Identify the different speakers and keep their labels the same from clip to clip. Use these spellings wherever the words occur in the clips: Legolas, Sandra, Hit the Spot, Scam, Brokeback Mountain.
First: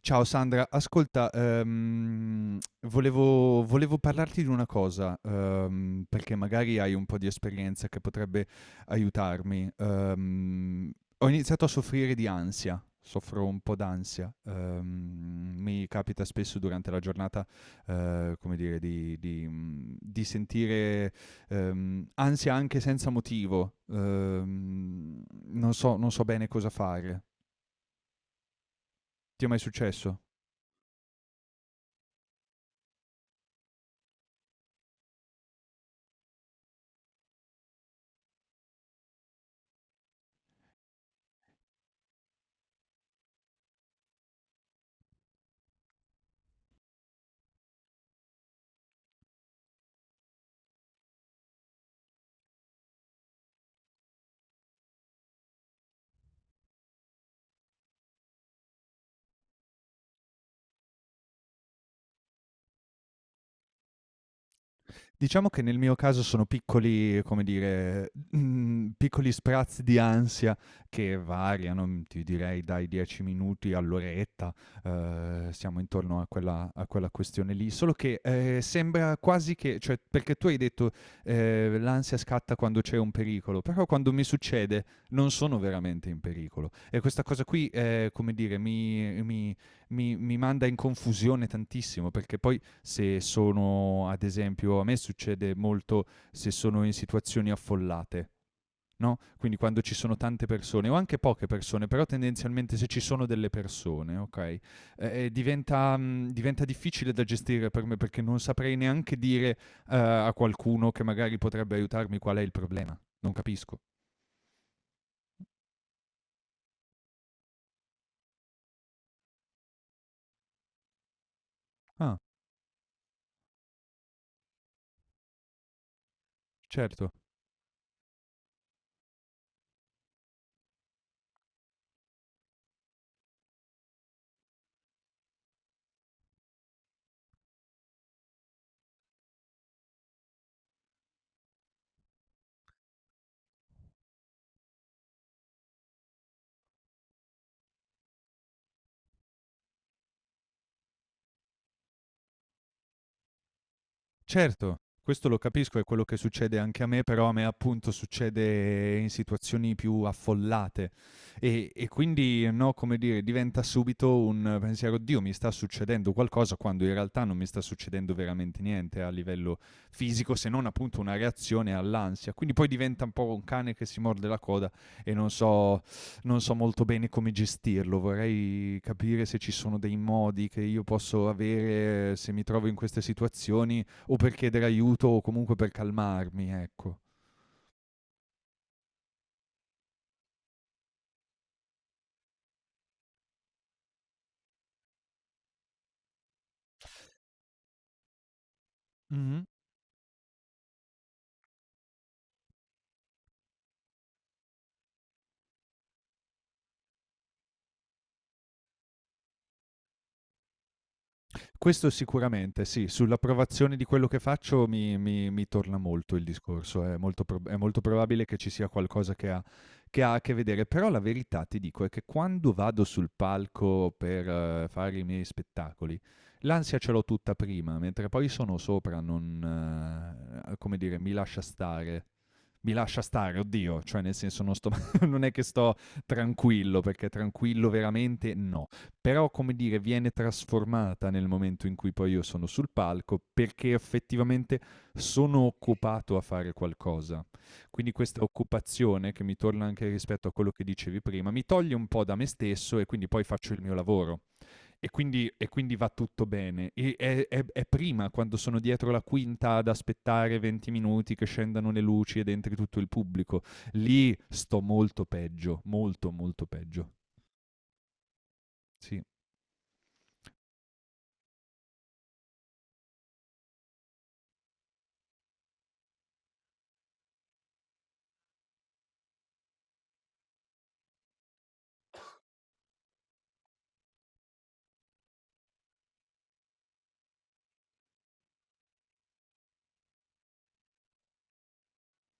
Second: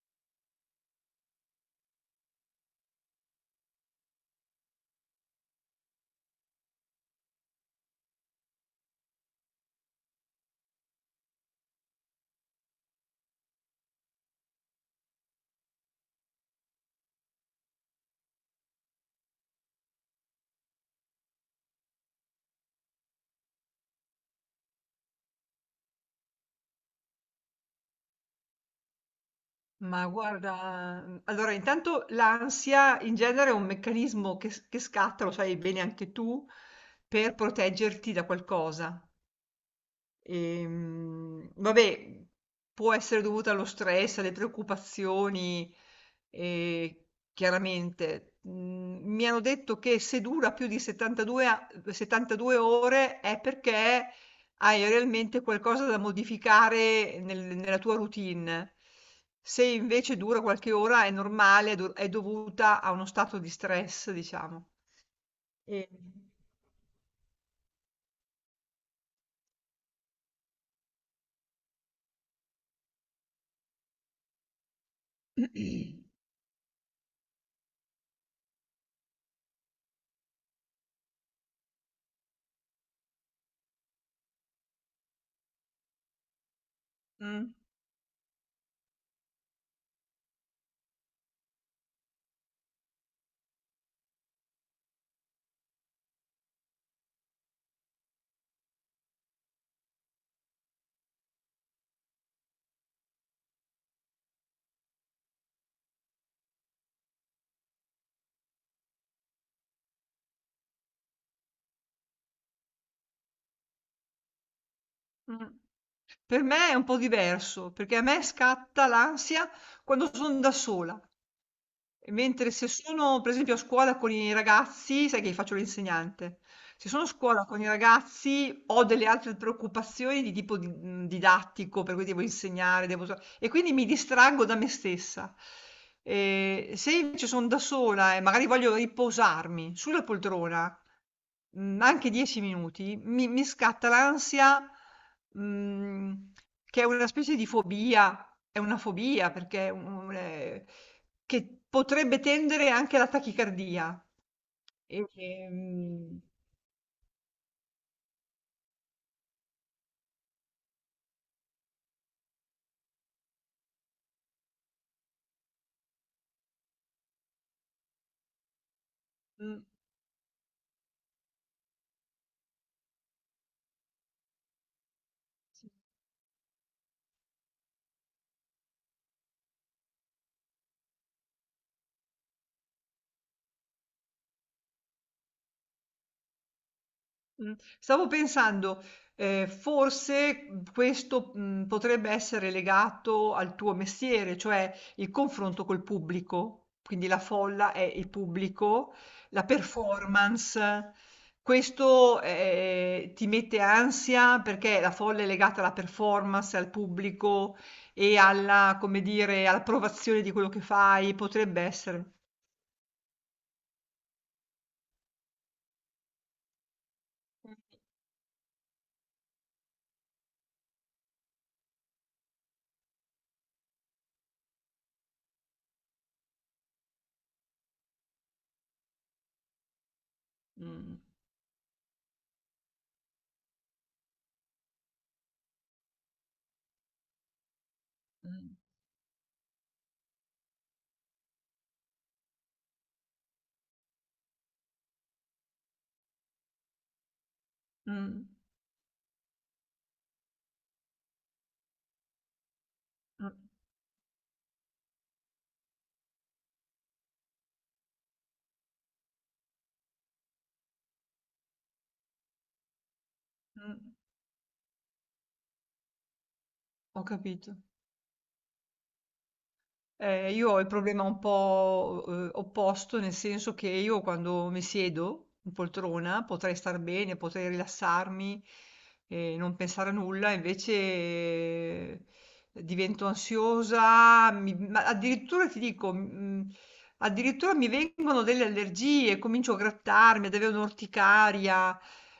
Speaker 1: Ciao Sandra, ascolta, volevo parlarti di una cosa, perché magari hai un po' di esperienza che potrebbe aiutarmi. Ho iniziato a soffrire di ansia, soffro un po' d'ansia. Mi capita spesso durante la giornata, come dire, di sentire ansia anche senza motivo. Non so bene cosa fare. Ti è mai
Speaker 2: Ma
Speaker 1: successo?
Speaker 2: guarda, allora intanto l'ansia in genere è un meccanismo che scatta, lo sai bene anche tu, per proteggerti da qualcosa. Vabbè, può essere dovuta allo stress, alle preoccupazioni, eh, chiaramente. Mi hanno detto che se dura più di 72 ore è perché hai realmente qualcosa da modificare nella tua routine. Se invece dura qualche ora è normale, è dovuta a uno stato di stress, diciamo.
Speaker 1: Diciamo che nel
Speaker 2: E-
Speaker 1: mio caso sono piccoli, come dire, piccoli sprazzi di ansia che variano, ti direi dai 10 minuti all'oretta, siamo intorno a quella questione lì, solo che sembra quasi che, cioè, perché tu hai detto l'ansia scatta quando c'è un pericolo, però quando mi succede non sono veramente in pericolo e questa cosa
Speaker 2: Mm,
Speaker 1: qui, come dire, mi manda in confusione tantissimo, perché poi se sono, ad esempio, a me succede molto se sono in situazioni affollate, no? Quindi quando ci sono tante persone o anche poche persone, però tendenzialmente se ci sono delle persone, ok? Diventa, diventa difficile da gestire per me, perché non saprei neanche dire a qualcuno che magari potrebbe aiutarmi qual è il problema. Non capisco.
Speaker 2: mm. Per me è un po' diverso, perché a me scatta l'ansia quando son da sola.
Speaker 1: Ah,
Speaker 2: Mentre se sono per esempio a scuola con i ragazzi, sai che faccio l'insegnante, se sono a
Speaker 1: certo.
Speaker 2: scuola con i ragazzi ho delle altre preoccupazioni di tipo didattico, per cui devo insegnare, e quindi mi distraggo da me stessa. E se invece sono da sola e magari voglio riposarmi sulla poltrona, anche 10 minuti, mi scatta l'ansia, mh, che è una specie di fobia, è una fobia perché è un che potrebbe tendere anche alla tachicardia.
Speaker 1: Certo,
Speaker 2: E,
Speaker 1: questo lo capisco, è quello che
Speaker 2: Ehm
Speaker 1: succede anche a me, però a me appunto succede in situazioni più affollate e quindi, no, come dire, diventa subito un pensiero: "Oddio, mi sta succedendo qualcosa", quando in realtà non mi sta succedendo veramente niente a
Speaker 2: mh.
Speaker 1: livello fisico, se non appunto una reazione all'ansia. Quindi poi diventa un po' un cane che si morde la coda e non so molto bene come gestirlo. Vorrei capire se ci sono dei modi che io posso avere se mi trovo in queste situazioni, o per chiedere aiuto o comunque per calmarmi, ecco.
Speaker 2: Mh. Stavo pensando, forse, questo, potrebbe essere legato al tuo mestiere, cioè il confronto col pubblico, quindi la folla è il pubblico,
Speaker 1: Mhm.
Speaker 2: la performance. Questo, ti mette ansia perché la folla è legata alla performance, al pubblico e alla come dire, all'approvazione di quello che fai, potrebbe
Speaker 1: Questo
Speaker 2: essere.
Speaker 1: sicuramente, sì, sull'approvazione di quello che faccio mi torna molto il discorso, è molto, è molto probabile che ci sia qualcosa che ha a che vedere, però la verità ti dico è che quando vado sul palco per fare i miei spettacoli, l'ansia ce l'ho tutta prima, mentre poi sono sopra, non, come
Speaker 2: Mh.
Speaker 1: dire, mi lascia stare. Mi lascia stare, oddio, cioè nel senso non, sto, non è che sto tranquillo, perché tranquillo veramente
Speaker 2: Mh.
Speaker 1: no, però come dire viene trasformata nel momento in cui poi io sono sul palco, perché effettivamente sono occupato a fare qualcosa. Quindi
Speaker 2: Mh.
Speaker 1: questa
Speaker 2: Mh.
Speaker 1: occupazione, che mi torna anche rispetto a quello che dicevi prima, mi toglie un po' da me stesso e quindi poi
Speaker 2: Mh.
Speaker 1: faccio il mio lavoro. E quindi va tutto bene. E è, è prima, quando sono dietro la quinta ad aspettare 20 minuti che scendano le luci ed entri tutto il pubblico.
Speaker 2: Mh.
Speaker 1: Lì sto molto peggio, molto, molto peggio.
Speaker 2: Ho capito.
Speaker 1: Sì,
Speaker 2: Io ho il problema un po', opposto, nel senso che io quando mi siedo in poltrona potrei star bene, potrei rilassarmi e non pensare a nulla, invece divento ansiosa, ma addirittura ti dico, addirittura mi vengono delle allergie, comincio a grattarmi, ad avere un'orticaria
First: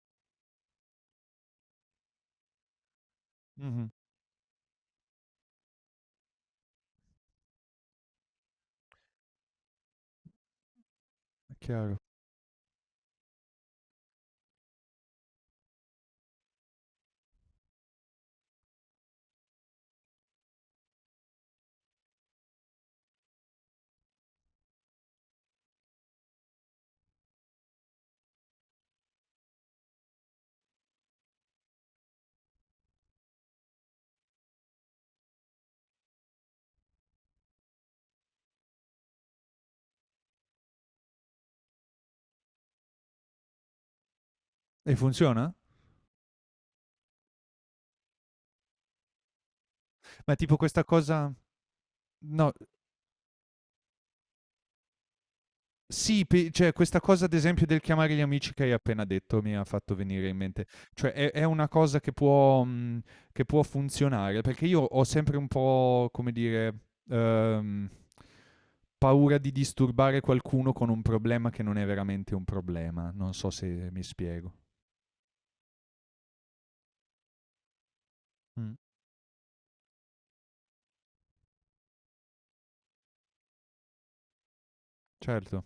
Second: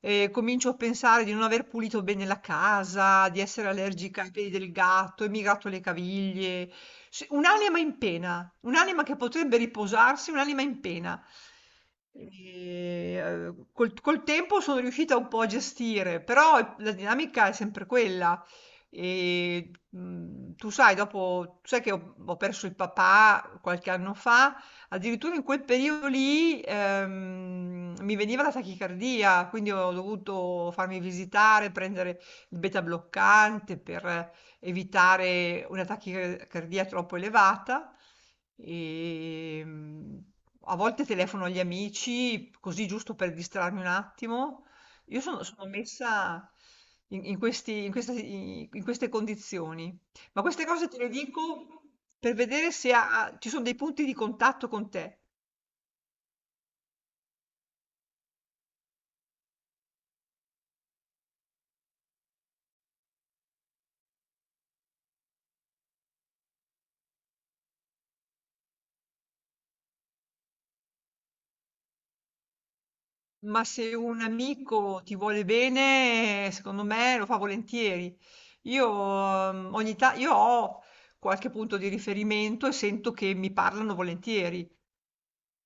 Speaker 2: e comincio a pensare di non aver pulito bene la casa, di essere
Speaker 1: mhm,
Speaker 2: allergica ai peli del gatto, e mi gratto le caviglie. Sì, un'anima in pena, un'anima che potrebbe riposarsi, un'anima in pena.
Speaker 1: è chiaro.
Speaker 2: Col col tempo sono riuscita un po' a gestire, però la dinamica è sempre quella. E, Tu sai, dopo, tu sai che ho perso il papà qualche anno fa. Addirittura in quel periodo lì, mi veniva la tachicardia, quindi ho dovuto farmi visitare, prendere il beta bloccante per evitare una tachicardia troppo elevata. E, mm, A volte telefono agli amici, così giusto per distrarmi un attimo.
Speaker 1: E
Speaker 2: Io
Speaker 1: funziona?
Speaker 2: sono messa in queste condizioni.
Speaker 1: Ma
Speaker 2: Ma
Speaker 1: tipo
Speaker 2: queste
Speaker 1: questa
Speaker 2: cose te le
Speaker 1: cosa...
Speaker 2: dico per
Speaker 1: No,
Speaker 2: vedere se ci sono dei punti di contatto con te,
Speaker 1: sì, cioè questa cosa ad esempio del chiamare gli amici che hai appena detto mi ha fatto venire in mente. Cioè è una cosa che può funzionare, perché io ho sempre un po', come dire... ehm, paura di disturbare qualcuno con un problema che non è veramente un problema. Non so
Speaker 2: ma
Speaker 1: se
Speaker 2: se
Speaker 1: mi
Speaker 2: un
Speaker 1: spiego.
Speaker 2: amico ti vuole bene, secondo me lo fa volentieri.
Speaker 1: Mm,
Speaker 2: Io, io ho qualche punto di riferimento e sento che mi parlano volentieri.
Speaker 1: certo.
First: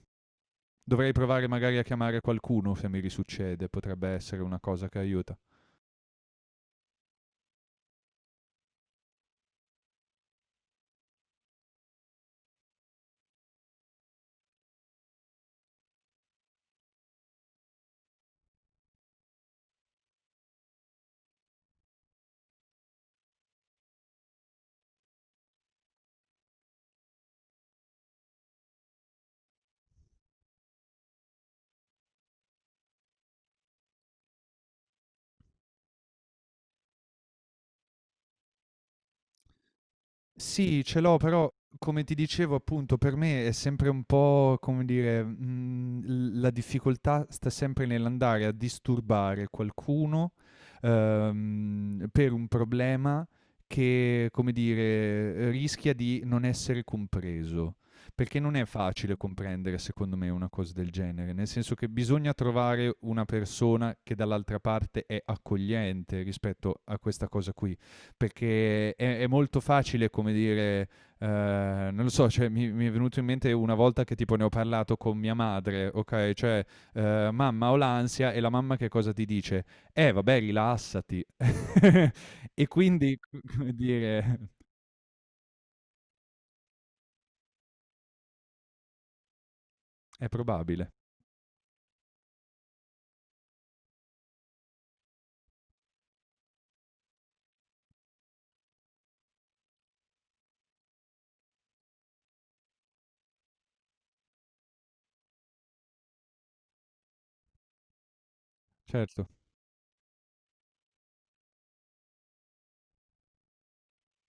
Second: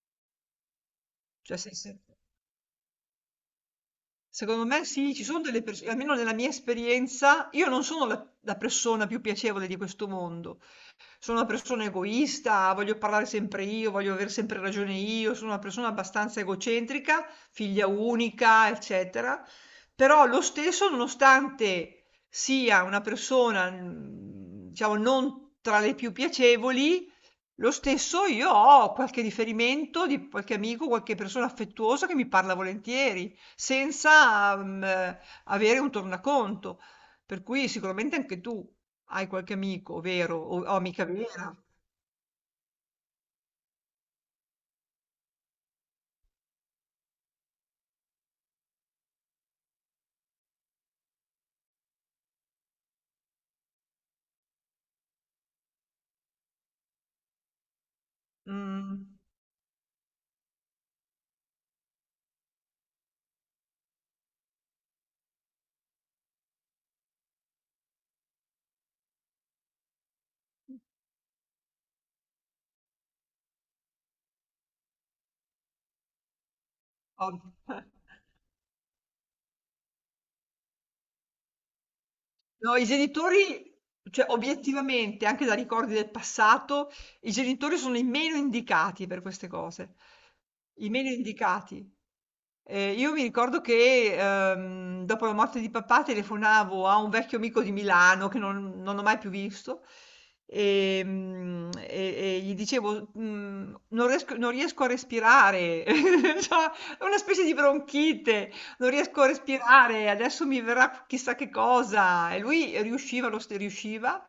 Speaker 1: Dovrei provare
Speaker 2: Cioè, se-
Speaker 1: magari a
Speaker 2: se-
Speaker 1: chiamare qualcuno se mi risuccede, potrebbe essere una
Speaker 2: Secondo me
Speaker 1: cosa che
Speaker 2: sì, ci
Speaker 1: aiuta.
Speaker 2: sono delle persone, almeno nella mia esperienza, io non sono la persona più piacevole di questo mondo. Sono una persona egoista, voglio parlare sempre io, voglio avere sempre ragione io, sono una persona abbastanza egocentrica, figlia unica, eccetera. Però lo stesso, nonostante sia una persona, diciamo, non tra le più piacevoli, lo stesso io ho qualche riferimento di qualche amico, qualche persona affettuosa che mi parla volentieri, senza avere un tornaconto. Per cui sicuramente anche tu hai qualche amico vero o
Speaker 1: Sì, ce
Speaker 2: amica
Speaker 1: l'ho, però
Speaker 2: vera.
Speaker 1: come ti dicevo appunto per me è sempre un po', come dire, l la difficoltà sta sempre nell'andare a disturbare qualcuno, per un problema che, come dire, rischia di non essere compreso. Perché non è
Speaker 2: Mh,
Speaker 1: facile comprendere secondo me una cosa del genere, nel senso che bisogna trovare una persona che dall'altra parte è accogliente rispetto a questa cosa qui, perché è molto facile, come dire, non lo so, cioè, mi è venuto in mente una volta che tipo ne ho parlato con mia madre, ok? Cioè,
Speaker 2: ov
Speaker 1: mamma ho l'ansia e la mamma che cosa ti dice? Vabbè, rilassati. E
Speaker 2: No, i
Speaker 1: quindi,
Speaker 2: genitori,
Speaker 1: come
Speaker 2: cioè
Speaker 1: dire,
Speaker 2: obiettivamente, anche da ricordi del passato, i genitori sono i meno indicati per queste cose.
Speaker 1: è probabile,
Speaker 2: I meno indicati. Io mi ricordo che, dopo la morte di papà telefonavo a un vecchio amico di Milano che non ho mai più visto, ehm, e e gli dicevo, mhmm: Non riesco a respirare". C'ho una specie di bronchite. Non riesco a
Speaker 1: certo.
Speaker 2: respirare, adesso mi verrà chissà che cosa. E lui riusciva, riusciva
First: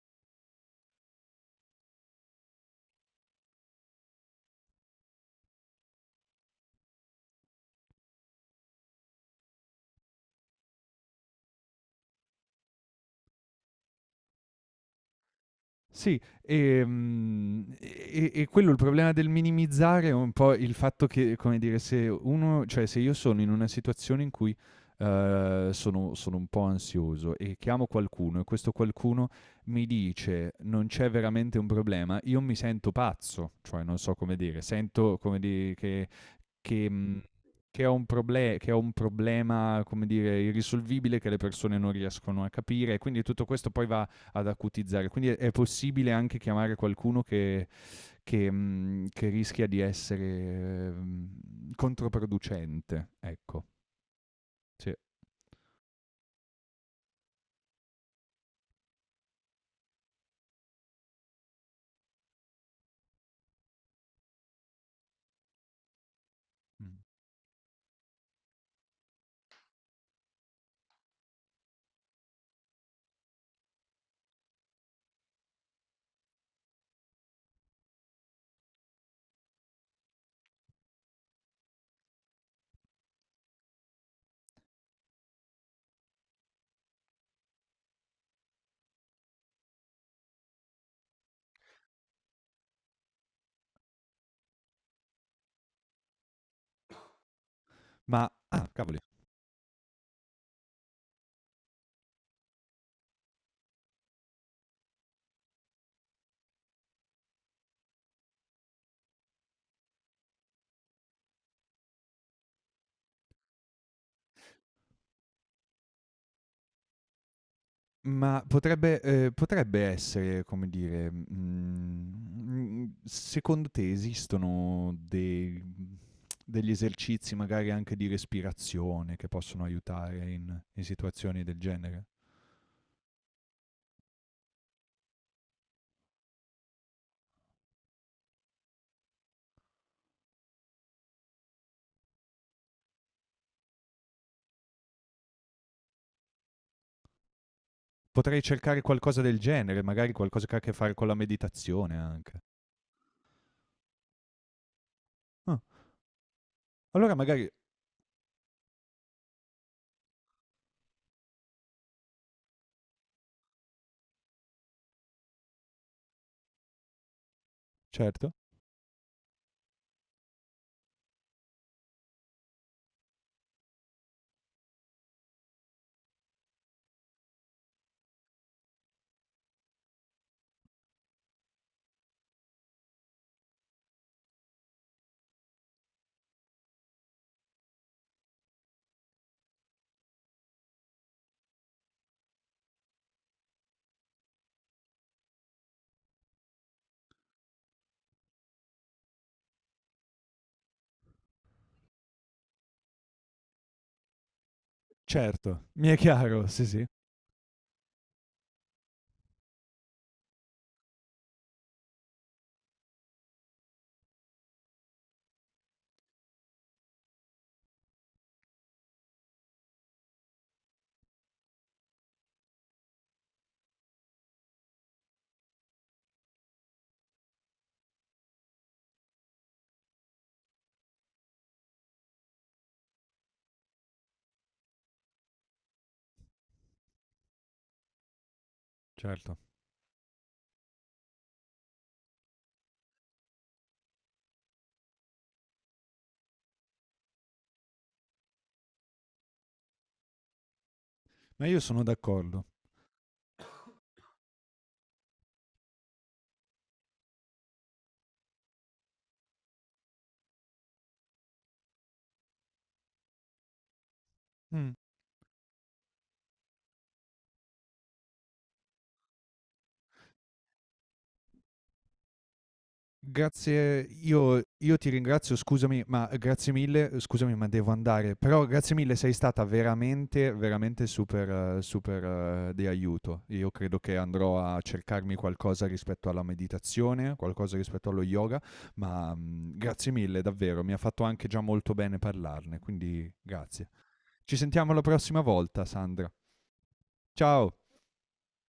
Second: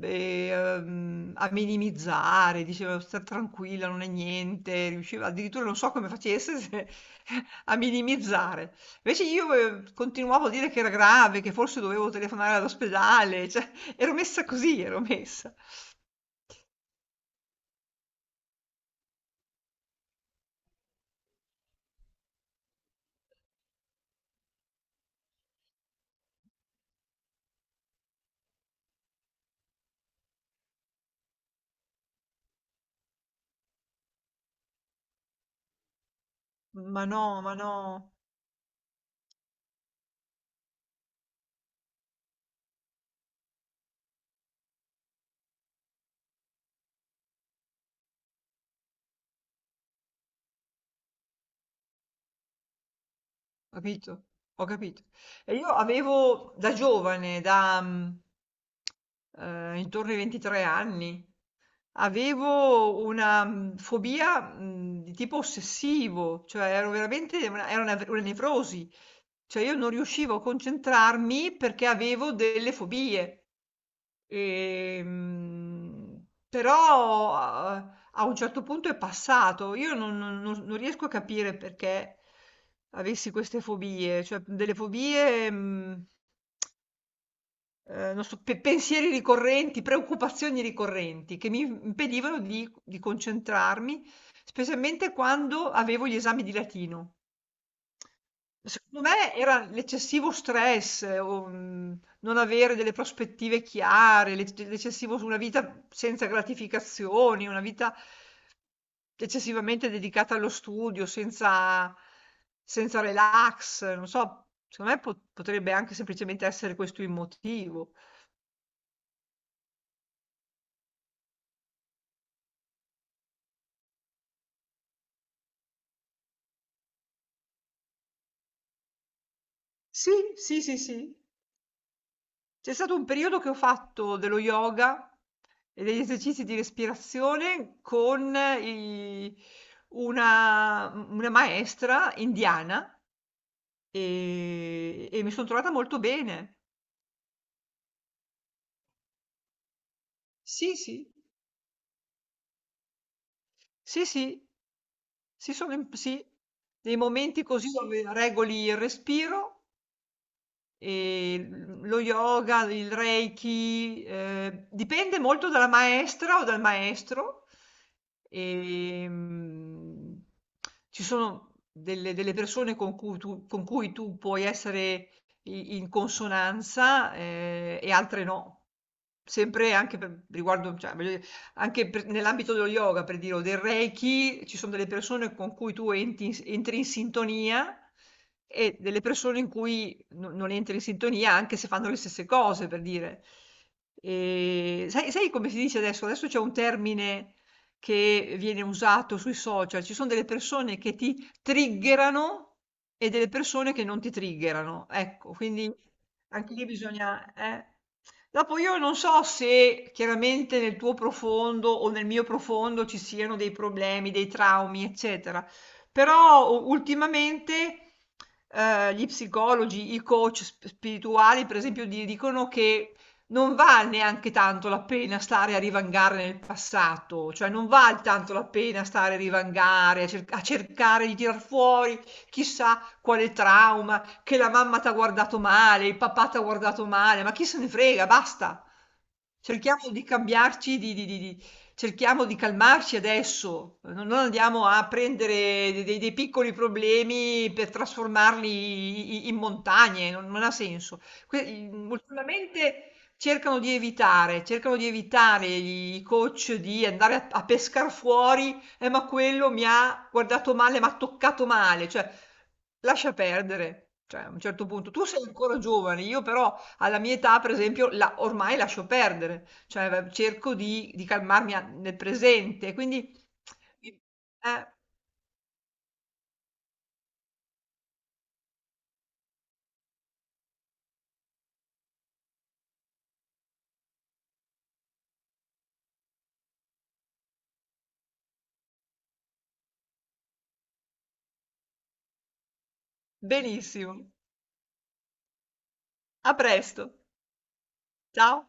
Speaker 2: a minimizzare, diceva sta tranquilla, non è niente, riusciva addirittura non so come facesse a minimizzare. Invece io continuavo a dire che era grave, che forse dovevo telefonare all'ospedale, cioè ero messa così, ero messa.
Speaker 1: Sì, e quello il problema del minimizzare è un po' il fatto che, come dire, se uno cioè se io sono in una situazione in cui, sono un po' ansioso e chiamo qualcuno e questo qualcuno mi dice: "Non c'è veramente un problema", io mi sento pazzo, cioè non so come dire, sento come di che che
Speaker 2: Ma
Speaker 1: mhmm,
Speaker 2: no, ma no.
Speaker 1: che ho un proble che ho un problema, come dire, irrisolvibile che le persone non riescono a capire, e quindi tutto questo poi va ad acutizzare. Quindi è possibile anche chiamare qualcuno che rischia di essere controproducente. Ecco,
Speaker 2: Capito? Ho
Speaker 1: sì.
Speaker 2: capito. E io avevo da giovane, intorno ai 23 anni, avevo una fobia di tipo ossessivo, cioè ero veramente una nevrosi, cioè io non riuscivo a concentrarmi perché avevo delle fobie. Però a un certo punto è passato. Io non riesco a capire perché avessi queste fobie, cioè delle fobie, non so, pensieri ricorrenti, preoccupazioni ricorrenti che mi impedivano di concentrarmi, specialmente quando avevo gli esami di latino.
Speaker 1: Ma, ah, cavoli.
Speaker 2: Secondo me era l'eccessivo stress non avere delle prospettive chiare, l'eccessivo su una vita senza gratificazioni, una vita eccessivamente dedicata allo studio, senza relax, non so, secondo me po potrebbe anche semplicemente essere questo il motivo.
Speaker 1: Ma potrebbe, potrebbe essere, come dire, secondo te esistono dei, degli esercizi magari anche di respirazione che possono
Speaker 2: Sì,
Speaker 1: aiutare in,
Speaker 2: sì, sì,
Speaker 1: in
Speaker 2: sì.
Speaker 1: situazioni del genere?
Speaker 2: C'è stato un periodo che ho fatto dello yoga e degli esercizi di respirazione con i una u una maestra indiana, e mi son trovata molto bene.
Speaker 1: Potrei cercare qualcosa del genere, magari qualcosa che ha a che
Speaker 2: Sì,
Speaker 1: fare
Speaker 2: sì.
Speaker 1: con la meditazione anche.
Speaker 2: Sì, sì. Sì,
Speaker 1: Ah,
Speaker 2: sono im Sì. Dei
Speaker 1: allora
Speaker 2: momenti
Speaker 1: magari
Speaker 2: così dove regoli il respiro. E lo yoga, il reiki, dipende molto dalla maestra o dal maestro.
Speaker 1: certo,
Speaker 2: E, mm, Ci sono delle persone con cui tu puoi essere in consonanza, e altre no. Sempre anche per, riguardo, cioè, voglio dire, nell'ambito dello yoga, per dire, o del Reiki, ci sono delle persone con cui tu entri in sintonia e delle persone in cui non entri in sintonia anche se fanno le stesse cose, per dire. E sai, sai come si dice adesso? Adesso c'è un termine che viene usato sui social. Ci sono delle persone che ti triggerano e delle persone che non ti triggerano. Ecco,
Speaker 1: certo,
Speaker 2: quindi
Speaker 1: mi è chiaro,
Speaker 2: anche lì
Speaker 1: sì, sì,
Speaker 2: bisogna.... Dopo io non so se chiaramente nel tuo profondo o nel mio profondo ci siano dei problemi, dei traumi, eccetera. Però u ultimamente, gli psicologi, i coach sp spirituali per esempio di dicono che non val neanche tanto la pena stare a divangare nel passato, cioè non val tanto la pena stare a divangare, a cercare di tirar fuori chissà quale trauma, che la mamma t'ha guardato male, il papà t'ha guardato male, ma chi se ne frega, basta.
Speaker 1: certo.
Speaker 2: Cerchiamo di cambiarci di cerchiamo di calmarci adesso, no, non andiamo a prendere de dei piccoli problemi per trasformarli i i in montagne, non ha senso. Que
Speaker 1: Ma io
Speaker 2: il
Speaker 1: sono d'accordo.
Speaker 2: Ultimamente cercano di evitare, cercano di evitare i coach di andare a pescar fuori: ma quello mi ha guardato male, m'ha toccato male", cioè lascia perdere, cioè a un certo
Speaker 1: Mm.
Speaker 2: punto. Tu sei ancora giovane, io però alla mia età, per esempio, la ormai lascio perdere, cioè v cerco di calmarmi a nel presente, quindi
Speaker 1: Grazie,
Speaker 2: eh,
Speaker 1: io ti ringrazio, scusami, ma grazie mille, scusami, ma devo andare. Però grazie mille, sei stata veramente, veramente super super di aiuto. Io credo che andrò a cercarmi qualcosa rispetto alla meditazione, qualcosa rispetto allo yoga, ma, grazie mille davvero, mi ha fatto anche già molto bene parlarne, quindi grazie.
Speaker 2: benissimo.
Speaker 1: Ci sentiamo la prossima volta, Sandra.
Speaker 2: A presto.
Speaker 1: Ciao.
Speaker 2: Ciao.